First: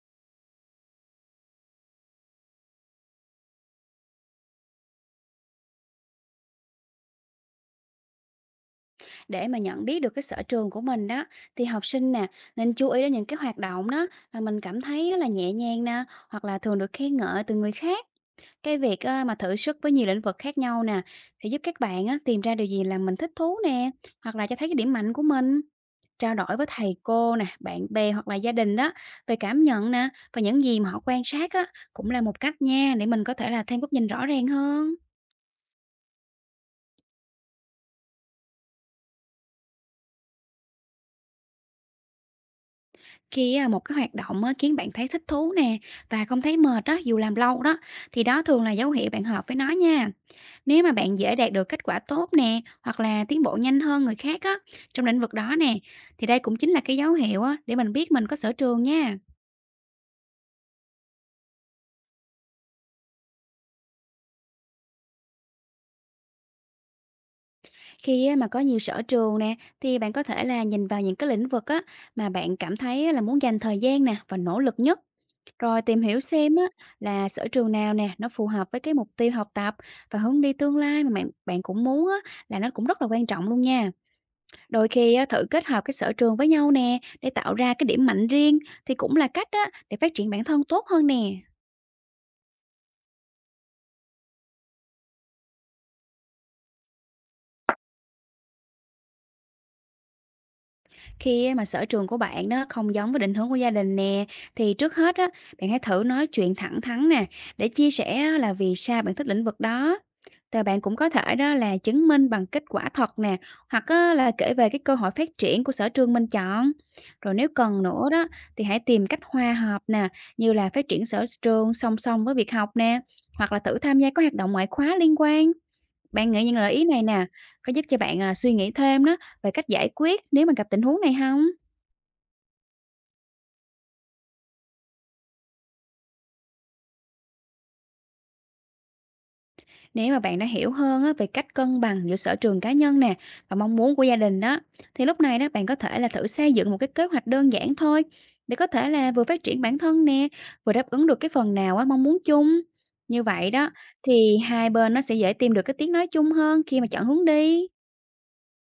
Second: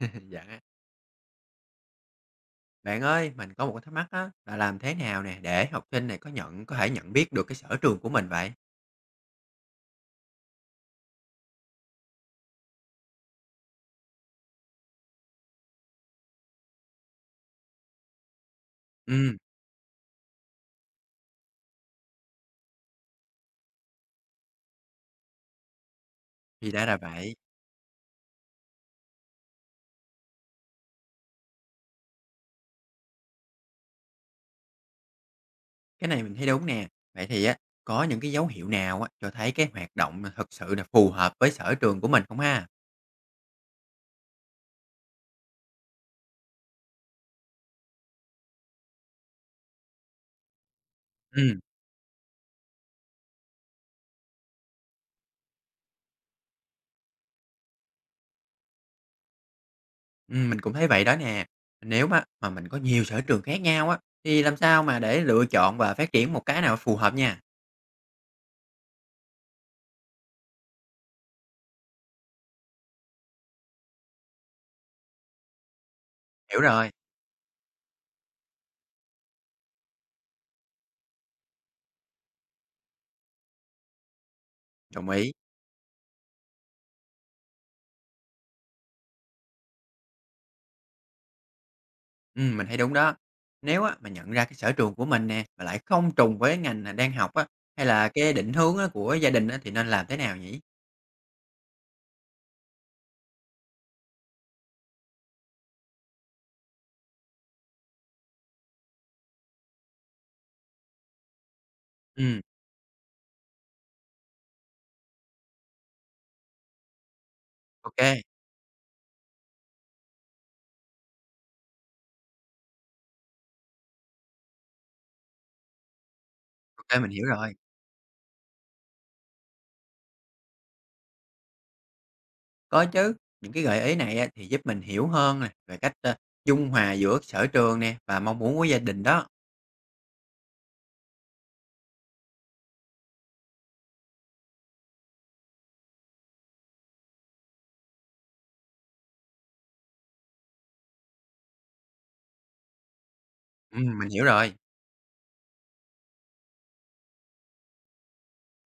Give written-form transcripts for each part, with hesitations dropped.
Dạ. Bạn ơi, mình có một cái thắc mắc á, là làm thế nào nè để học sinh này có thể nhận biết được cái sở trường của mình vậy? Để mà nhận biết được cái sở trường của mình đó thì học sinh nè nên chú ý đến những cái hoạt động đó mà mình cảm thấy á là nhẹ nhàng nè, hoặc là thường được khen ngợi từ người khác. Cái việc á, mà Ừ thử sức với nhiều lĩnh vực khác nhau nè thì giúp các bạn á, tìm ra điều gì làm mình thích thú nè, hoặc là cho thấy cái điểm mạnh của mình. Trao đổi với thì đã là thầy vậy. cô nè, bạn bè hoặc là gia đình đó về cảm nhận nè và những gì mà họ quan sát á, cũng là một cách nha để mình có thể là thêm góc nhìn rõ ràng hơn. Cái này mình thấy đúng nè. Vậy thì á, có những cái dấu hiệu nào á, cho thấy cái hoạt động mà thực sự là phù hợp với sở trường của mình không ha? Khi á, một cái hoạt động á, khiến bạn thấy thích thú nè và không thấy mệt đó dù làm lâu đó, thì đó thường là dấu hiệu bạn hợp với nó nha. Nếu mà bạn dễ đạt Ừ, được kết quả tốt nè, hoặc là tiến bộ nhanh hơn người khác á, trong lĩnh vực đó nè, thì đây cũng chính là cái dấu hiệu á để mình biết mình có sở trường nha. Mình cũng thấy vậy đó nè. Nếu mà mình có nhiều sở trường khác nhau á, thì làm sao mà để lựa chọn và phát triển một cái nào phù hợp nha? Khi á, mà có nhiều sở trường nè thì bạn có thể là nhìn vào những cái lĩnh vực á mà bạn cảm thấy á, là muốn dành thời gian nè và nỗ lực nhất. Rồi tìm hiểu xem Hiểu á rồi, là sở trường nào nè, nó phù hợp với cái mục tiêu học tập và hướng đi tương lai mà bạn bạn cũng muốn á, là nó cũng rất là quan trọng luôn nha. Đôi đồng khi á, ý. thử kết hợp cái sở trường với nhau nè để tạo ra cái điểm mạnh riêng thì cũng là cách á để phát triển bản thân tốt hơn nè. Mình thấy đúng đó. Nếu á mà nhận ra cái sở trường của mình nè, mà lại không trùng với ngành, đang học á, hay là cái định hướng á của gia đình á, thì nên làm thế nào nhỉ? Khi á mà sở trường của bạn đó không giống với định hướng của gia đình nè, thì trước hết á, bạn hãy thử nói chuyện thẳng thắn nè, để chia sẻ á là vì sao bạn thích lĩnh vực đó. Rồi bạn cũng có thể đó là chứng minh Ừ, bằng kết quả thật nè, hoặc á là kể về cái cơ hội phát triển của sở trường mình chọn. Rồi nếu cần ok nữa ok, đó, thì hãy tìm cách hòa hợp nè, như là phát triển sở trường song song với việc học nè, hoặc là thử tham gia các hoạt động ngoại khóa liên quan. Bạn nghĩ những lời ý này mình hiểu nè, rồi. có giúp cho bạn, à, suy nghĩ thêm đó về cách giải quyết nếu mà gặp tình huống này không Có chứ, những cái gợi ý này á, thì giúp mình hiểu hơn nè, về cách, dung hòa giữa sở trường nè và mong muốn của gia đình đó. Nếu mà bạn đã hiểu hơn á về cách cân bằng giữa sở trường cá nhân nè và mong muốn của gia đình đó, thì lúc này đó bạn có thể là thử xây dựng một cái kế hoạch đơn giản thôi để có thể là vừa phát triển bản thân nè, vừa đáp ứng được cái phần nào á mong muốn chung. Như vậy đó, Mình hiểu thì rồi, hai bên nó sẽ dễ tìm được cái tiếng nói chung hơn khi mà chọn hướng đi.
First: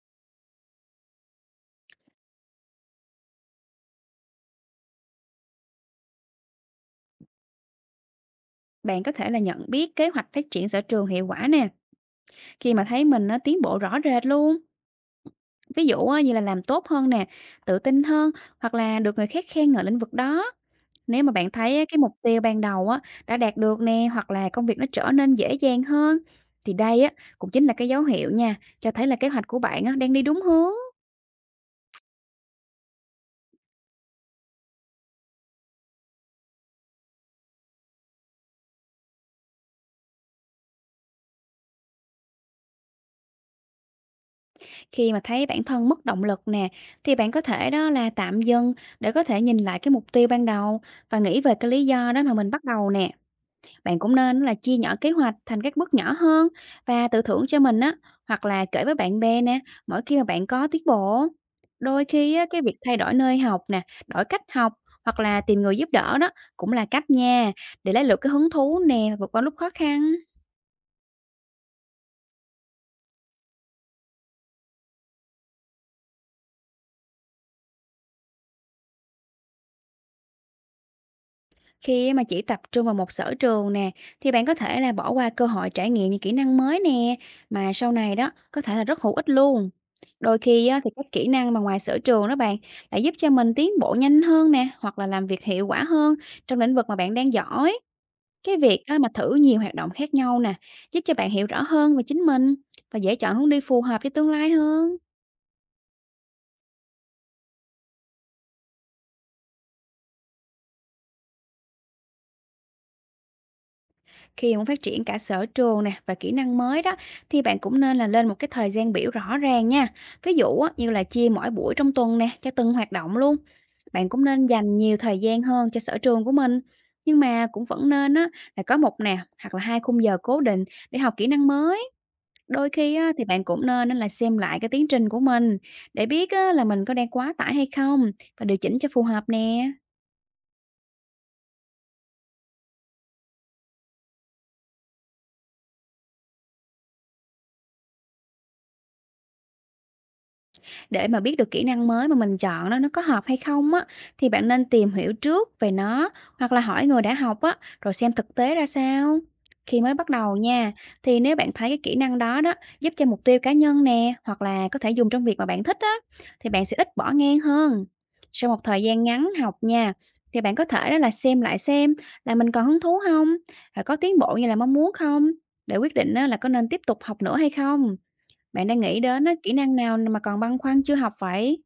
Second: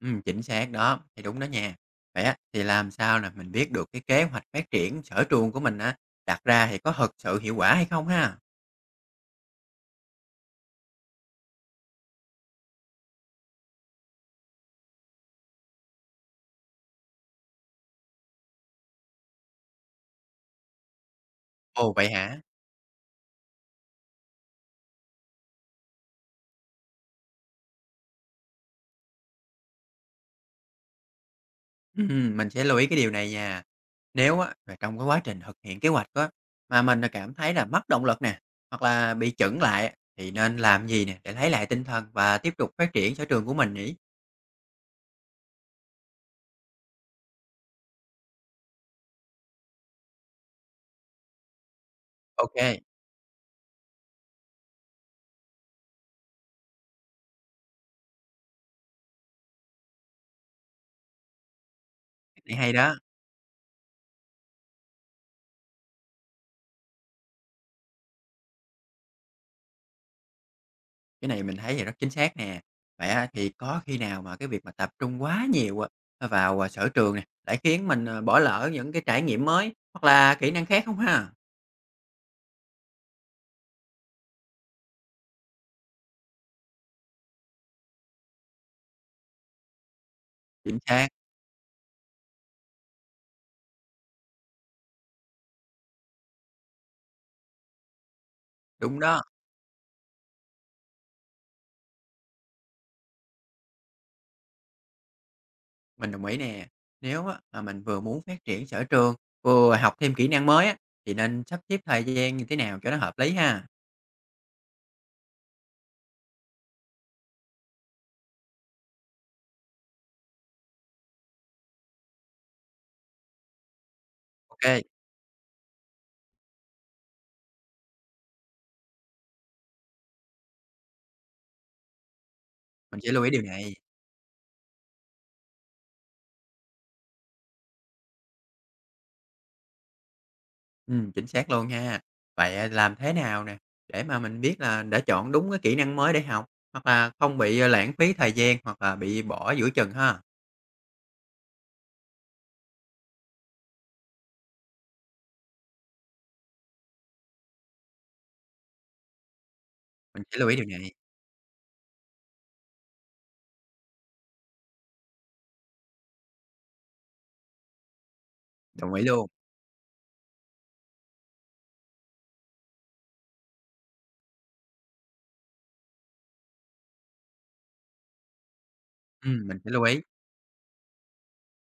chính xác đó, thì đúng đó nha. Vậy á, thì làm sao nè mình biết được cái kế hoạch phát triển sở trường của mình á, đặt ra thì có thực sự hiệu quả hay không ha? Bạn có thể là nhận biết kế hoạch phát triển sở trường hiệu quả nè, khi mà thấy mình nó tiến bộ rõ rệt luôn. Ví dụ á, như là làm tốt hơn nè, tự tin hơn hoặc là được người khác khen ngợi lĩnh vực đó. Nếu mà bạn thấy á, Ồ, cái vậy mục hả? tiêu ban đầu á, đã đạt được nè hoặc là công việc nó trở nên dễ dàng hơn thì đây á, cũng chính là cái dấu hiệu nha cho thấy là kế hoạch của bạn á, đang đi đúng hướng. Mình sẽ lưu ý cái điều này nha. Nếu á mà trong cái quá trình thực hiện kế hoạch á, mà mình, cảm thấy là mất động lực nè, hoặc là bị chững lại á, thì nên làm gì nè để lấy lại tinh thần và tiếp tục phát triển sở trường của mình nhỉ? Khi mà thấy bản thân mất động lực nè thì bạn có thể đó là tạm dừng để có thể nhìn lại cái mục tiêu ban đầu và nghĩ về cái lý do đó mà mình Ok bắt kê, đầu nè. Bạn cũng nên là chia nhỏ kế hoạch thành các bước nhỏ hơn và tự thưởng cho mình á, hoặc là kể với bạn bè nè, mỗi khi mà bạn có tiến bộ. Đôi khi á, này cái hay việc đó, thay đổi nơi học nè, đổi cách học hoặc là tìm người giúp đỡ đó cũng là cách nha để lấy được cái hứng thú nè và vượt qua lúc khó khăn. cái này mình thấy thì rất chính xác nè. Vậy á thì có khi nào mà cái việc mà tập trung quá nhiều, vào, sở trường nè, lại khiến mình, bỏ lỡ những cái trải nghiệm mới, hoặc là kỹ năng khác không ha? Khi mà chỉ tập trung vào một sở trường nè, thì bạn có thể là bỏ qua cơ hội trải nghiệm những kỹ năng mới nè, mà sau này đó có thể là rất hữu ích luôn. Đôi khi Chính á, thì các xác, kỹ năng mà ngoài sở trường đó bạn lại giúp cho mình tiến bộ nhanh hơn nè, hoặc là làm việc hiệu quả hơn trong lĩnh vực mà bạn đang giỏi. Cái việc á, đúng mà đó. thử nhiều hoạt động khác nhau nè, giúp cho bạn hiểu rõ hơn về chính mình và dễ chọn hướng đi phù hợp cho tương lai hơn. Mình đồng ý nè. Nếu á mà mình vừa muốn phát triển sở trường, vừa học thêm kỹ năng mới á, thì nên sắp xếp thời gian như thế nào cho nó hợp lý ha? Khi muốn phát triển cả sở trường nè và kỹ năng mới đó thì bạn cũng nên là lên một cái thời gian biểu rõ ràng nha. Ví dụ á, như là chia mỗi buổi trong tuần nè cho từng hoạt động luôn. Bạn cũng nên dành OK, nhiều thời gian hơn cho sở trường của mình. Nhưng mà cũng vẫn nên á, là có một nè hoặc là hai khung giờ cố định để học kỹ năng mới. Đôi khi mình á, sẽ lưu thì ý điều bạn cũng này. nên á là xem lại cái tiến trình của mình để biết á, là mình có đang quá tải hay không và điều chỉnh cho phù hợp nè. Chính xác luôn ha. Vậy á, làm thế nào nè, để mà mình biết là đã chọn đúng cái kỹ năng mới để học, hoặc là không bị, lãng phí thời gian, hoặc là bị bỏ giữa chừng ha? Để mà biết được kỹ năng mới mà mình chọn đó nó có hợp hay không á, thì bạn nên tìm hiểu trước về nó hoặc là hỏi người đã học á, rồi xem thực tế ra sao. Khi mới bắt Mình đầu sẽ lưu ý điều nha, này. thì nếu bạn thấy cái kỹ năng đó đó giúp cho mục tiêu cá nhân nè, hoặc là có thể dùng trong việc mà bạn thích á, thì bạn sẽ ít bỏ ngang hơn. Sau một thời Đồng ý gian luôn. ngắn học nha, thì bạn có thể đó là xem lại xem là mình còn hứng thú không, rồi có tiến bộ như là mong muốn không, để quyết định á, là có nên tiếp tục học nữa hay không. Bạn đang nghĩ đến á, kỹ Mình sẽ năng lưu nào ý. mà còn băn khoăn chưa học vậy?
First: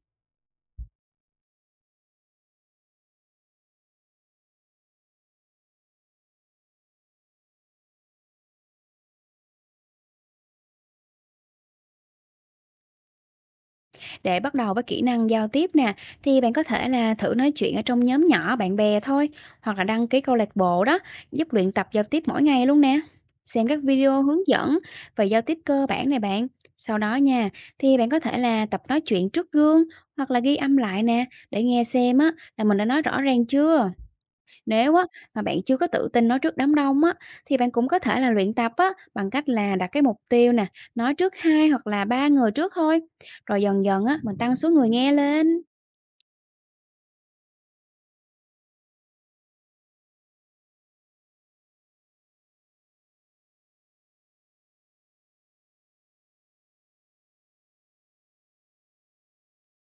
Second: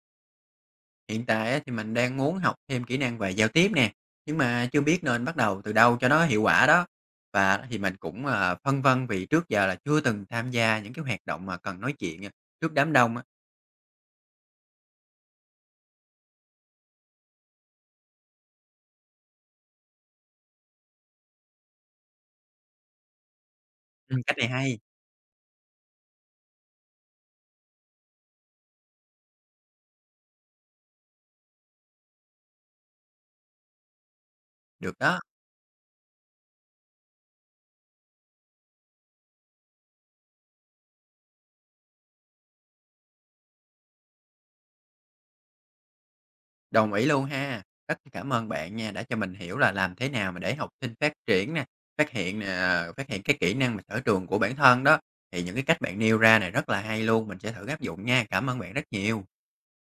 Hiện tại á, thì mình đang muốn học thêm kỹ năng về giao tiếp nè, nhưng mà chưa biết nên bắt đầu từ đâu cho nó hiệu quả đó. Và thì mình cũng, phân vân vì trước giờ là chưa từng tham gia những cái hoạt động mà cần nói chuyện, trước đám đông á. Để bắt đầu với kỹ năng giao tiếp nè, thì bạn có thể là thử nói chuyện ở trong nhóm nhỏ bạn bè thôi, hoặc là đăng ký câu lạc bộ đó, giúp luyện tập giao tiếp mỗi ngày luôn nè. Xem các video Cách hướng này hay, dẫn về giao tiếp cơ bản này bạn. Sau đó nha, thì bạn có thể là tập nói chuyện trước gương, hoặc là ghi âm lại nè, để nghe xem á là mình đã nói rõ ràng chưa. Nếu được á đó, mà bạn chưa có tự tin nói trước đám đông á, thì bạn cũng có thể là luyện tập á bằng cách là đặt cái mục tiêu nè, nói trước hai hoặc là ba người trước thôi, rồi dần dần á mình tăng số người nghe lên. đồng ý luôn ha. Rất cảm ơn bạn nha, đã cho mình hiểu là làm thế nào mà để học sinh phát triển nè, phát hiện nè, phát hiện cái kỹ năng mà sở trường của bản thân đó. Thì những cái cách bạn nêu ra này rất là hay luôn, mình sẽ thử áp dụng nha. Cảm ơn bạn rất nhiều.